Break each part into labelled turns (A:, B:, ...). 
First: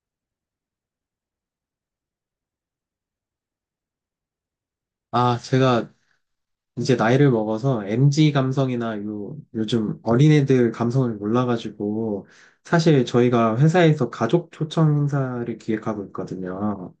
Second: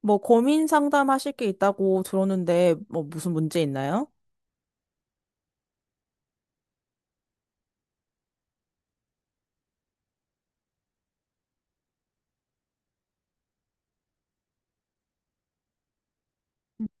A: 뭐 고민 상담하실 게 있다고 들었는데 뭐 무슨 문제 있나요?
B: 아, 제가 이제 나이를 먹어서 MG 감성이나 요즘 어린애들 감성을 몰라가지고, 사실 저희가 회사에서 가족 초청 행사를 기획하고 있거든요.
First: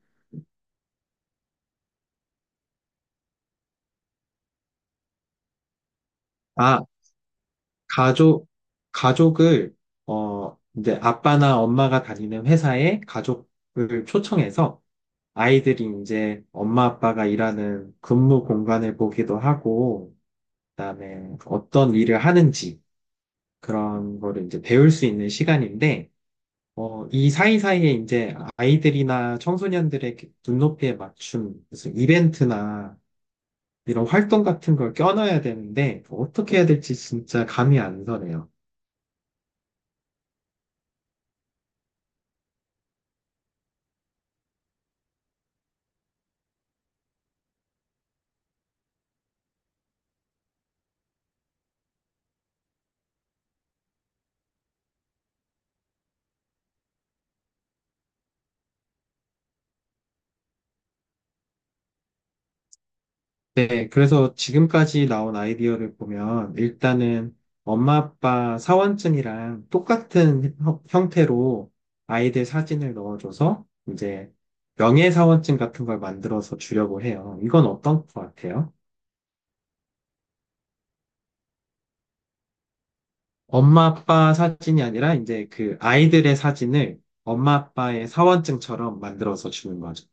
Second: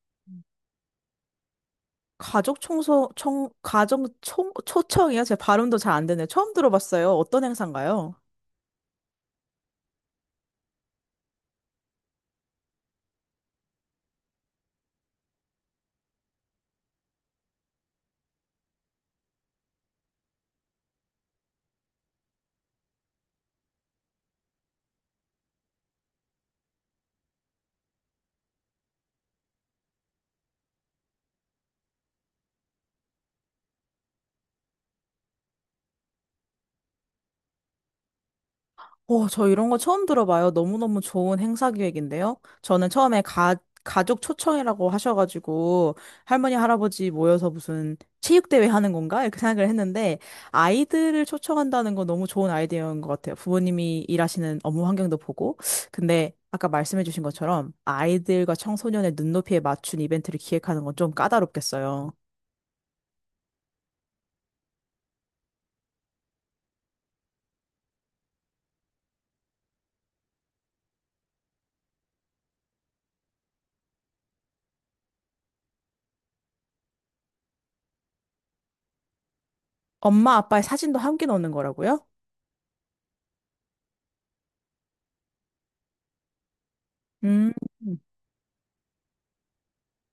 A: 가족 청소 청 가정 총 초청이요? 제 발음도 잘 안 되네. 처음
B: 아,
A: 들어봤어요. 어떤 행사인가요?
B: 가족, 가족을, 이제 아빠나 엄마가 다니는 회사에 가족을 초청해서 아이들이 이제 엄마 아빠가 일하는 근무 공간을 보기도 하고, 그다음에 어떤 일을 하는지 그런 거를 이제 배울 수 있는 시간인데, 이 사이사이에 이제 아이들이나 청소년들의 눈높이에 맞춘 무슨 이벤트나 이런 활동 같은 걸 껴넣어야 되는데 어떻게 해야 될지 진짜 감이 안 서네요.
A: 오, 저 이런 거 처음 들어봐요. 너무너무 좋은 행사 기획인데요. 저는 처음에 가족 초청이라고 하셔가지고 할머니, 할아버지 모여서 무슨 체육대회 하는 건가? 이렇게 생각을 했는데 아이들을 초청한다는 건 너무 좋은 아이디어인 것 같아요. 부모님이 일하시는 업무 환경도 보고. 근데 아까 말씀해주신 것처럼 아이들과 청소년의 눈높이에 맞춘 이벤트를 기획하는 건 좀 까다롭겠어요.
B: 네, 그래서 지금까지 나온 아이디어를 보면 일단은 엄마 아빠 사원증이랑 똑같은 형태로 아이들 사진을 넣어줘서 이제 명예사원증 같은 걸 만들어서 주려고 해요. 이건 어떤 것 같아요?
A: 엄마, 아빠의 사진도 함께 넣는 거라고요?
B: 엄마 아빠 사진이 아니라 이제 그 아이들의 사진을
A: 음.
B: 엄마 아빠의 사원증처럼 만들어서 주는 거죠.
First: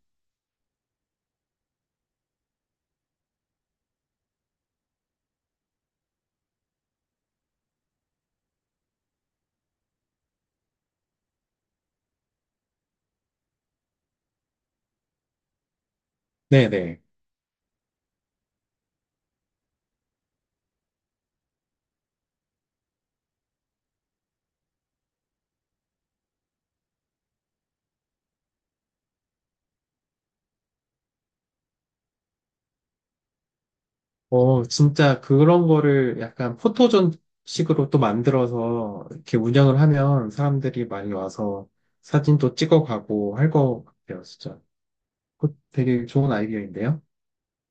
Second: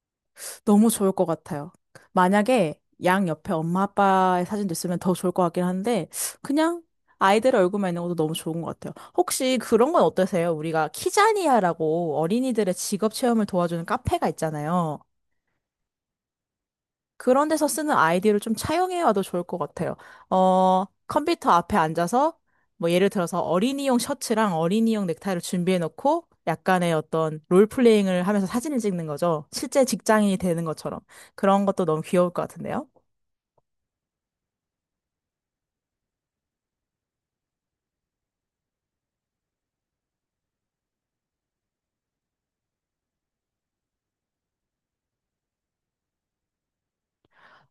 A: 너무 좋을 것 같아요. 만약에 양 옆에 엄마 아빠의 사진도 있으면 더 좋을 것 같긴 한데 그냥 아이들 얼굴만 있는 것도 너무 좋은 것 같아요. 혹시 그런 건 어떠세요? 우리가 키자니아라고 어린이들의 직업 체험을 도와주는 카페가 있잖아요.
B: 네네.
A: 그런 데서 쓰는 아이디어를 좀 차용해 와도 좋을 것 같아요. 컴퓨터 앞에 앉아서 뭐 예를 들어서 어린이용 셔츠랑 어린이용 넥타이를 준비해 놓고 약간의 어떤 롤플레잉을 하면서 사진을 찍는 거죠. 실제 직장인이 되는 것처럼. 그런 것도 너무 귀여울 것 같은데요.
B: 어, 진짜 그런 거를 약간 포토존 식으로 또 만들어서 이렇게 운영을 하면 사람들이 많이 와서 사진도 찍어가고 할 것 같아요, 진짜. 그거 되게 좋은 아이디어인데요.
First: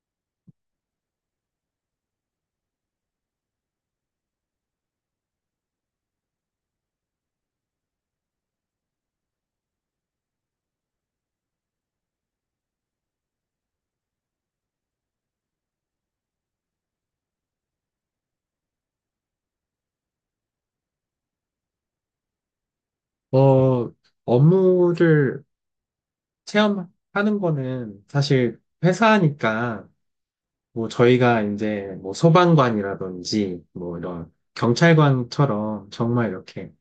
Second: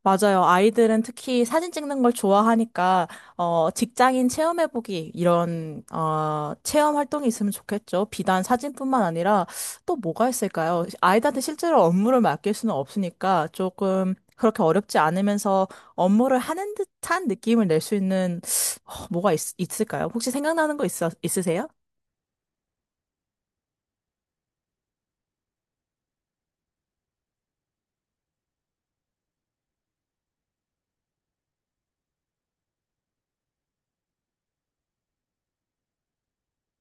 A: 맞아요. 아이들은 특히 사진 찍는 걸 좋아하니까, 직장인 체험해보기, 이런, 체험 활동이 있으면 좋겠죠. 비단 사진뿐만 아니라 또 뭐가 있을까요? 아이들한테 실제로 업무를 맡길 수는 없으니까 조금 그렇게 어렵지 않으면서 업무를 하는 듯한 느낌을 낼 수 있는, 어, 있을까요? 혹시 있으세요?
B: 어, 업무를 체험하는 거는 사실 회사니까 뭐 저희가 이제 뭐 소방관이라든지 뭐 이런 경찰관처럼 정말 이렇게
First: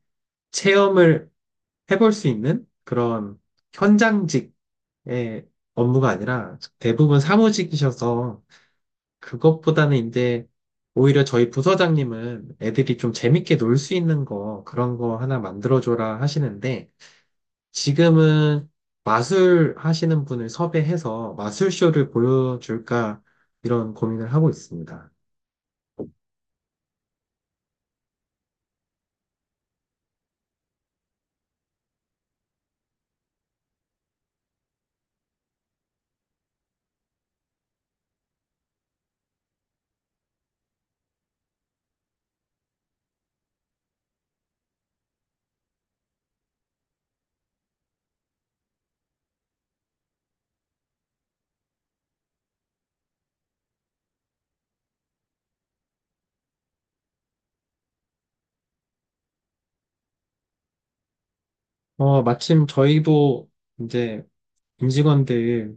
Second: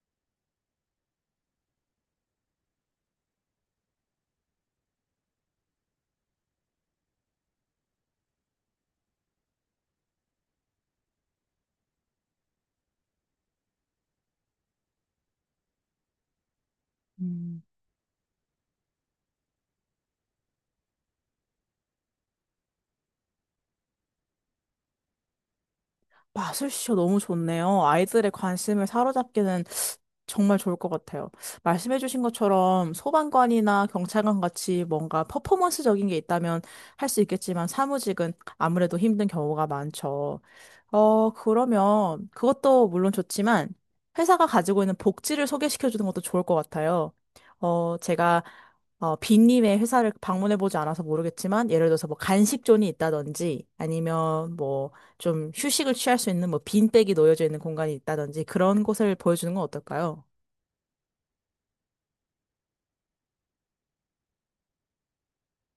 B: 체험을 해볼 수 있는 그런 현장직의 업무가 아니라 대부분 사무직이셔서 그것보다는 이제 오히려 저희 부서장님은 애들이 좀 재밌게 놀 수 있는 거 그런 거 하나 만들어줘라 하시는데
A: 음.
B: 지금은 마술 하시는 분을 섭외해서 마술쇼를 보여줄까 이런 고민을 하고 있습니다.
A: 마술쇼 너무 좋네요. 아이들의 관심을 사로잡기는 정말 좋을 것 같아요. 말씀해주신 것처럼 소방관이나 경찰관 같이 뭔가 퍼포먼스적인 게 있다면 할 수 있겠지만 사무직은 아무래도 힘든 경우가 많죠. 그러면 그것도 물론 좋지만 회사가 가지고 있는 복지를 소개시켜주는 것도 좋을 것 같아요. 어, 제가 빈님의 회사를 방문해보지 않아서 모르겠지만, 예를 들어서 뭐 간식존이 있다든지, 아니면 뭐 좀 휴식을 취할 수 있는 뭐 빈백이 놓여져 있는 공간이 있다든지 그런 곳을 보여주는 건 어떨까요?
B: 어, 마침 저희도 이제 임직원들이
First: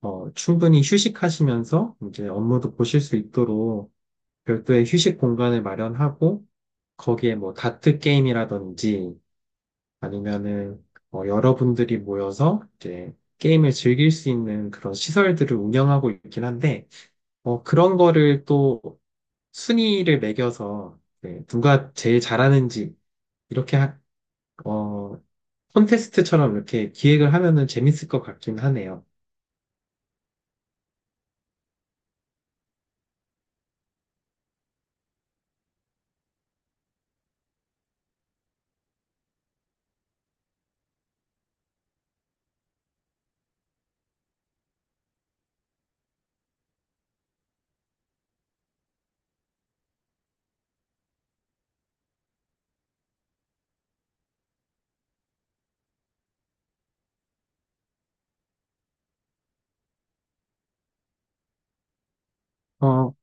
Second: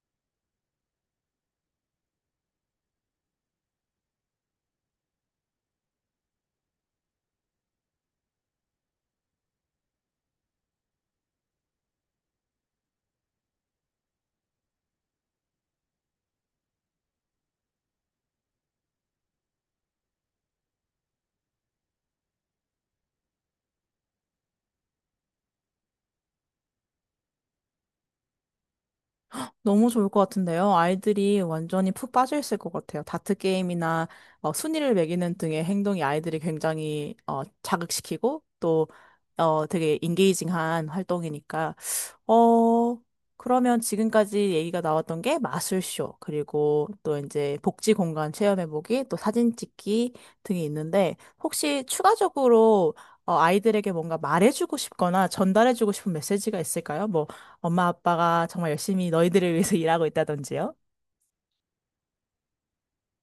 B: 충분히 휴식하시면서 이제 업무도 보실 수 있도록 별도의 휴식 공간을 마련하고 거기에 뭐 다트 게임이라든지 아니면은 여러분들이 모여서 이제 게임을 즐길 수 있는 그런 시설들을 운영하고 있긴 한데 그런 거를 또 순위를 매겨서 이제 누가 제일 잘하는지 이렇게 하- 어, 콘테스트처럼 이렇게 기획을 하면은 재밌을 것 같긴 하네요.
A: 너무 좋을 것 같은데요. 아이들이 완전히 푹 빠져 있을 것 같아요. 다트 게임이나 순위를 매기는 등의 행동이 아이들이 굉장히 자극시키고 또 되게 인게이징한 활동이니까. 어, 그러면 지금까지 얘기가 나왔던 게 마술쇼, 그리고 또 이제 복지 공간 체험해보기, 또 사진 찍기 등이 있는데 혹시 추가적으로 아이들에게 뭔가 말해주고 싶거나 전달해주고 싶은 메시지가 있을까요? 뭐 엄마 아빠가 정말 열심히 너희들을 위해서 일하고 있다든지요.
B: 어,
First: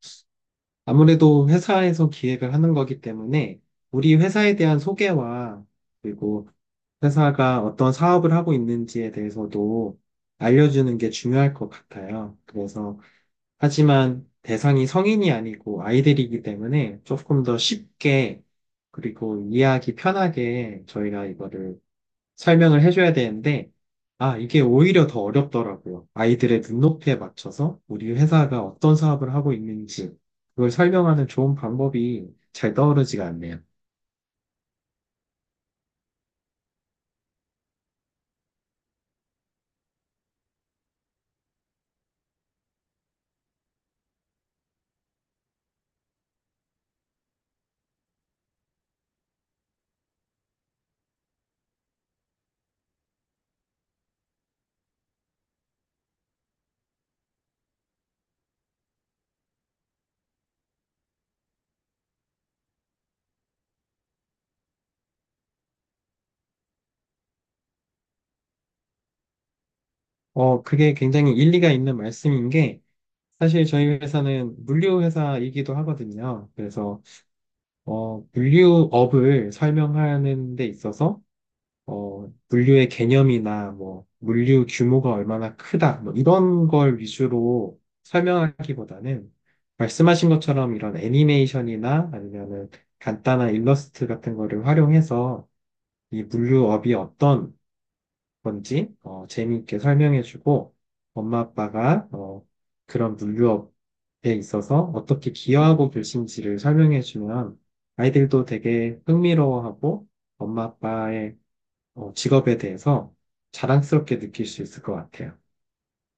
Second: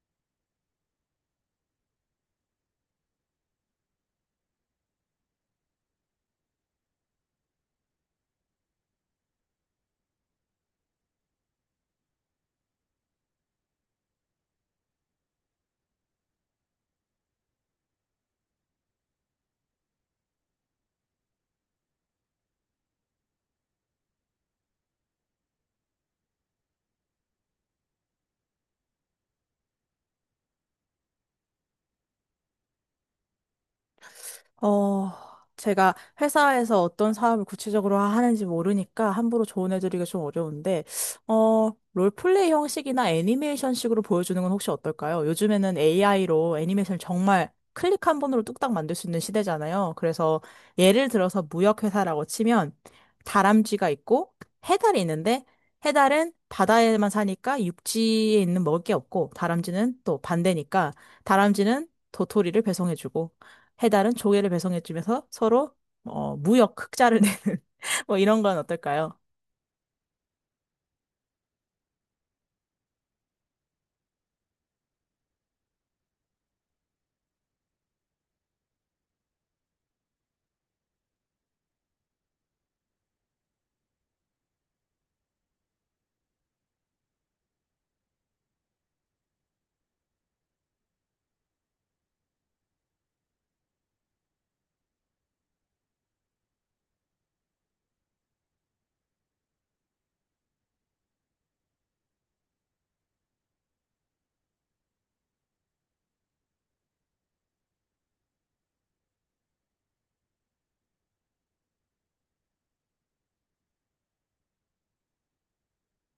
B: 아무래도 회사에서 기획을 하는 거기 때문에 우리 회사에 대한 소개와 그리고 회사가 어떤 사업을 하고 있는지에 대해서도 알려주는 게 중요할 것 같아요. 그래서, 하지만 대상이 성인이 아니고 아이들이기 때문에 조금 더 쉽게 그리고 이해하기 편하게 저희가 이거를 설명을 해줘야 되는데, 아, 이게 오히려 더 어렵더라고요. 아이들의 눈높이에 맞춰서 우리 회사가 어떤 사업을 하고 있는지, 그걸 설명하는 좋은 방법이 잘 떠오르지가 않네요.
A: 어, 제가 회사에서 어떤 사업을 구체적으로 하는지 모르니까 함부로 조언해드리기가 좀 어려운데, 롤플레이 형식이나 애니메이션식으로 보여주는 건 혹시 어떨까요? 요즘에는 AI로 애니메이션을 정말 클릭 한 번으로 뚝딱 만들 수 있는 시대잖아요. 그래서 예를 들어서 무역회사라고 치면 다람쥐가 있고 해달이 있는데 해달은 바다에만 사니까 육지에 있는 먹을 게 없고 다람쥐는 또 반대니까 다람쥐는 도토리를 배송해주고 해달은 조개를 배송해주면서 서로 무역 흑자를 내는 뭐 이런 건 어떨까요?
B: 그게 굉장히 일리가 있는 말씀인 게, 사실 저희 회사는 물류 회사이기도 하거든요. 그래서, 물류업을 설명하는 데 있어서 물류의 개념이나 뭐 물류 규모가 얼마나 크다 뭐 이런 걸 위주로 설명하기보다는 말씀하신 것처럼 이런 애니메이션이나 아니면은 간단한 일러스트 같은 거를 활용해서 이 물류업이 어떤 건지 재미있게 설명해주고 엄마 아빠가 그런 물류업에 있어서 어떻게 기여하고 계신지를 설명해주면 아이들도 되게 흥미로워하고 엄마 아빠의 직업에 대해서 자랑스럽게 느낄 수 있을 것 같아요.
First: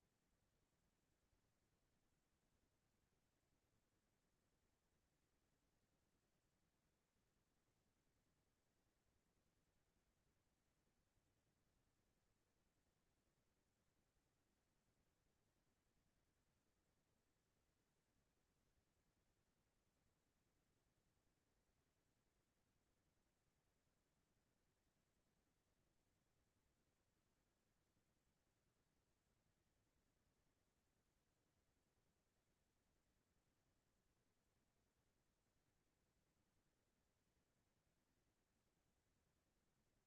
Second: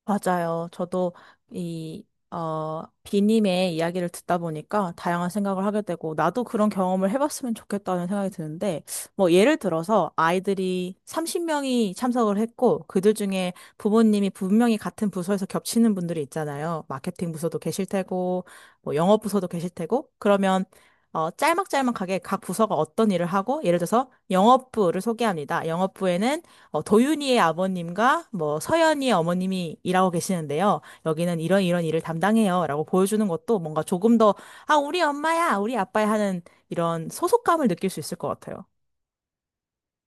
A: 맞아요. 저도 이, 비님의 이야기를 듣다 보니까 다양한 생각을 하게 되고, 나도 그런 경험을 해봤으면 좋겠다는 생각이 드는데, 뭐, 예를 들어서 아이들이 30명이 참석을 했고, 그들 중에 부모님이 분명히 같은 부서에서 겹치는 분들이 있잖아요. 마케팅 부서도 계실 테고, 뭐, 영업 부서도 계실 테고, 그러면 짤막짤막하게 각 부서가 어떤 일을 하고, 예를 들어서 영업부를 소개합니다. 영업부에는 도윤이의 아버님과 뭐 서연이의 어머님이 일하고 계시는데요. 여기는 이런 이런 일을 담당해요. 라고 보여주는 것도 뭔가 조금 더, 아, 우리 엄마야, 우리 아빠야 하는 이런 소속감을 느낄 수 있을 것 같아요.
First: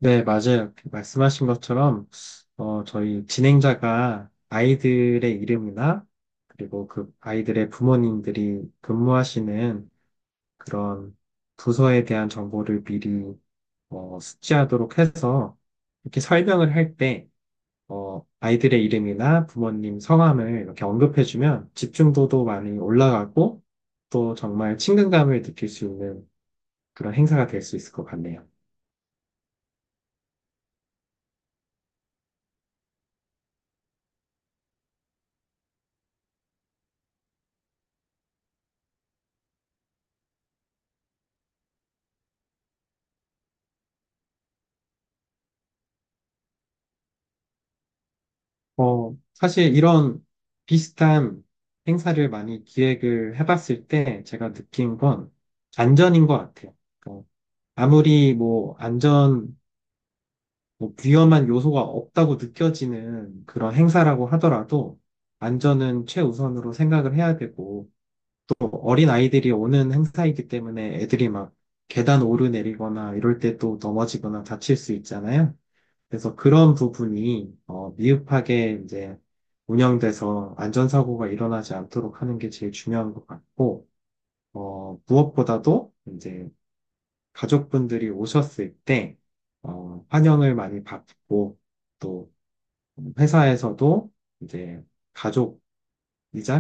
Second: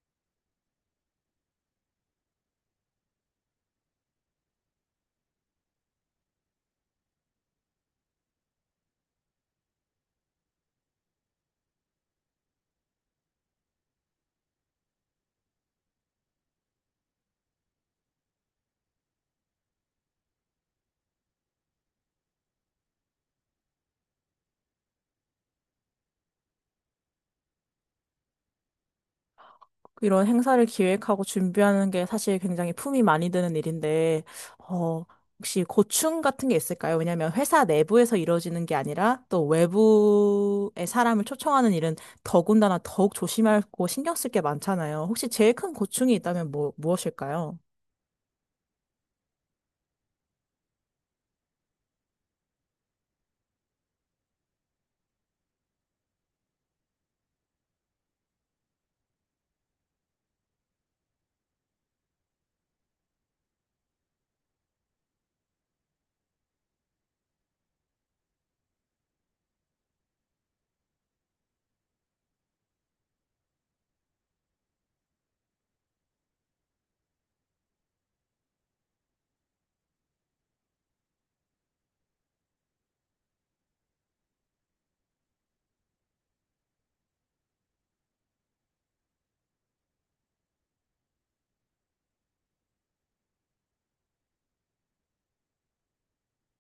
B: 네, 맞아요. 그 말씀하신 것처럼, 저희 진행자가 아이들의 이름이나, 그리고 그 아이들의 부모님들이 근무하시는 그런 부서에 대한 정보를 미리, 숙지하도록 해서, 이렇게 설명을 할 때, 아이들의 이름이나 부모님 성함을 이렇게 언급해주면 집중도도 많이 올라가고, 또 정말 친근감을 느낄 수 있는 그런 행사가 될 수 있을 것 같네요.
A: 이런 행사를 기획하고 준비하는 게 사실 굉장히 품이 많이 드는 일인데, 어, 혹시 고충 같은 게 있을까요? 왜냐하면 회사 내부에서 이루어지는 게 아니라 또 외부의 사람을 초청하는 일은 더군다나 더욱 조심하고 신경 쓸 게 많잖아요. 혹시 제일 큰 고충이 있다면 뭐, 무엇일까요?
B: 사실 이런 비슷한 행사를 많이 기획을 해봤을 때 제가 느낀 건 안전인 것 같아요. 어, 아무리 뭐 위험한 요소가 없다고 느껴지는 그런 행사라고 하더라도 안전은 최우선으로 생각을 해야 되고 또 어린 아이들이 오는 행사이기 때문에 애들이 막 계단 오르내리거나 이럴 때 또 넘어지거나 다칠 수 있잖아요. 그래서 그런 부분이 미흡하게 이제 운영돼서 안전사고가 일어나지 않도록 하는 게 제일 중요한 것 같고, 무엇보다도 이제 가족분들이 오셨을 때, 환영을 많이 받고, 또 회사에서도 이제 가족이자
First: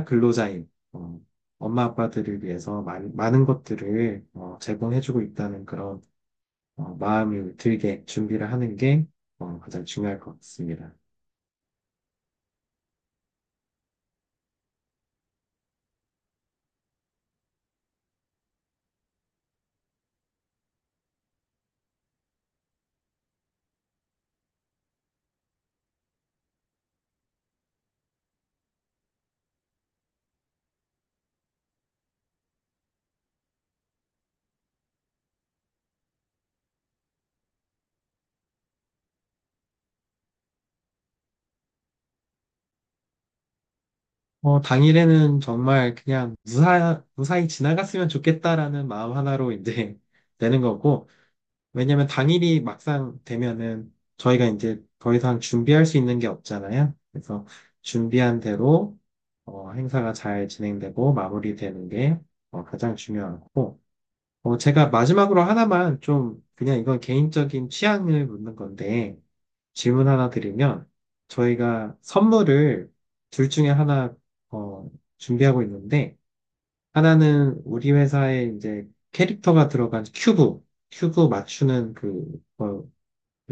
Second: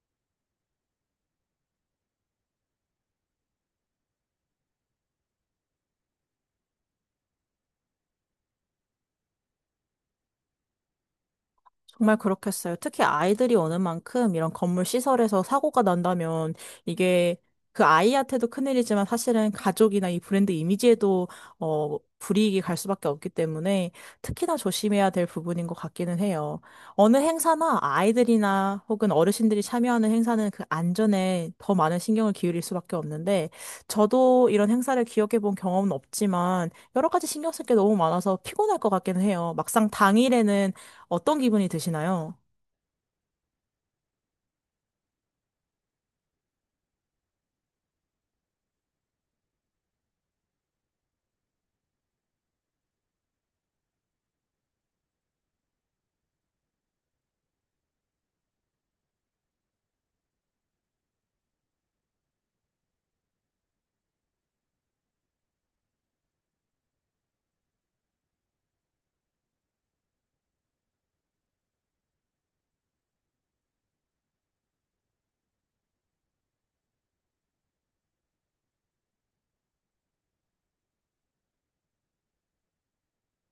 B: 근로자인, 엄마 아빠들을 위해서 많은 것들을 제공해주고 있다는 그런 마음이 들게 준비를 하는 게 가장 중요할 것 같습니다.
A: 정말 그렇겠어요. 특히 아이들이 오는 만큼 이런 건물 시설에서 사고가 난다면 이게 그 아이한테도 큰일이지만 사실은 가족이나 이 브랜드 이미지에도 불이익이 갈 수밖에 없기 때문에 특히나 조심해야 될 부분인 것 같기는 해요. 어느 행사나 아이들이나 혹은 어르신들이 참여하는 행사는 그 안전에 더 많은 신경을 기울일 수밖에 없는데 저도 이런 행사를 기억해 본 경험은 없지만 여러 가지 신경 쓸 게 너무 많아서 피곤할 것 같기는 해요. 막상 당일에는 어떤 기분이 드시나요?
B: 당일에는 정말 그냥 무사히 지나갔으면 좋겠다라는 마음 하나로 이제 되는 거고, 왜냐면 당일이 막상 되면은 저희가 이제 더 이상 준비할 수 있는 게 없잖아요. 그래서 준비한 대로 행사가 잘 진행되고 마무리되는 게 가장 중요하고, 제가 마지막으로 하나만 좀, 그냥 이건 개인적인 취향을 묻는 건데, 질문 하나 드리면, 저희가 선물을 둘 중에 하나, 어, 준비하고 있는데, 하나는 우리 회사에 이제 캐릭터가 들어간 큐브, 큐브 맞추는 그, 걸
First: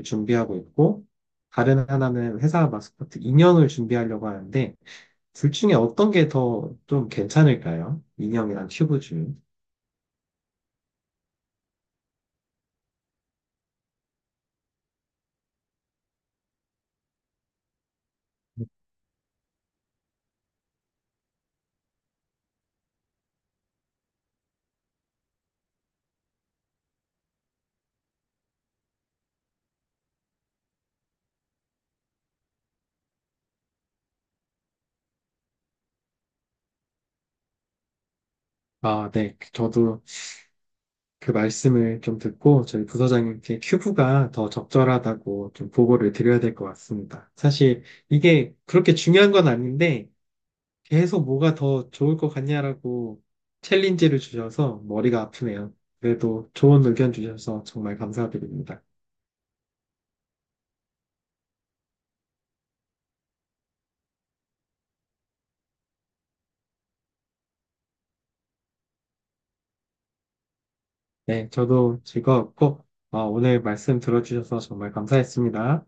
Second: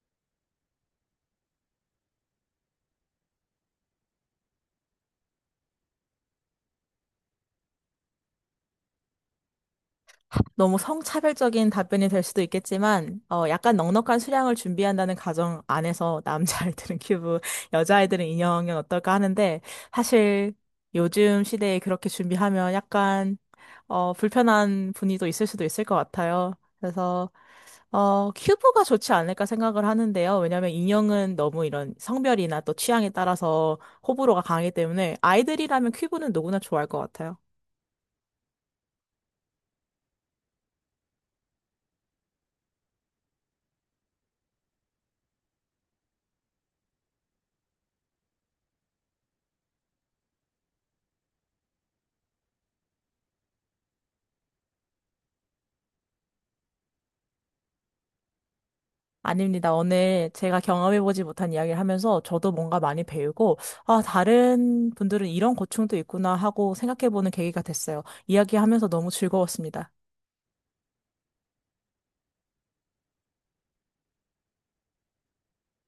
B: 준비하고 있고, 다른 하나는 회사 마스코트 인형을 준비하려고 하는데, 둘 중에 어떤 게 더 좀 괜찮을까요? 인형이랑 큐브 중.
A: 너무 성차별적인 답변이 될 수도 있겠지만, 약간 넉넉한 수량을 준비한다는 가정 안에서 남자아이들은 큐브, 여자아이들은 인형은 어떨까 하는데, 사실 요즘 시대에 그렇게 준비하면 약간, 불편한 분위기도 있을 수도 있을 것 같아요. 그래서, 큐브가 좋지 않을까 생각을 하는데요. 왜냐면 인형은 너무 이런 성별이나 또 취향에 따라서 호불호가 강하기 때문에 아이들이라면 큐브는 누구나 좋아할 것 같아요.
B: 아, 네. 저도 그 말씀을 좀 듣고 저희 부서장님께 큐브가 더 적절하다고 좀 보고를 드려야 될 것 같습니다. 사실 이게 그렇게 중요한 건 아닌데 계속 뭐가 더 좋을 것 같냐라고 챌린지를 주셔서 머리가 아프네요. 그래도 좋은 의견 주셔서 정말 감사드립니다.
A: 아닙니다. 오늘 제가 경험해보지 못한 이야기를 하면서 저도 뭔가 많이 배우고, 아, 다른 분들은 이런 고충도 있구나 하고 생각해보는 계기가 됐어요. 이야기하면서 너무 즐거웠습니다.
B: 네, 저도 즐거웠고 오늘 말씀 들어주셔서 정말 감사했습니다.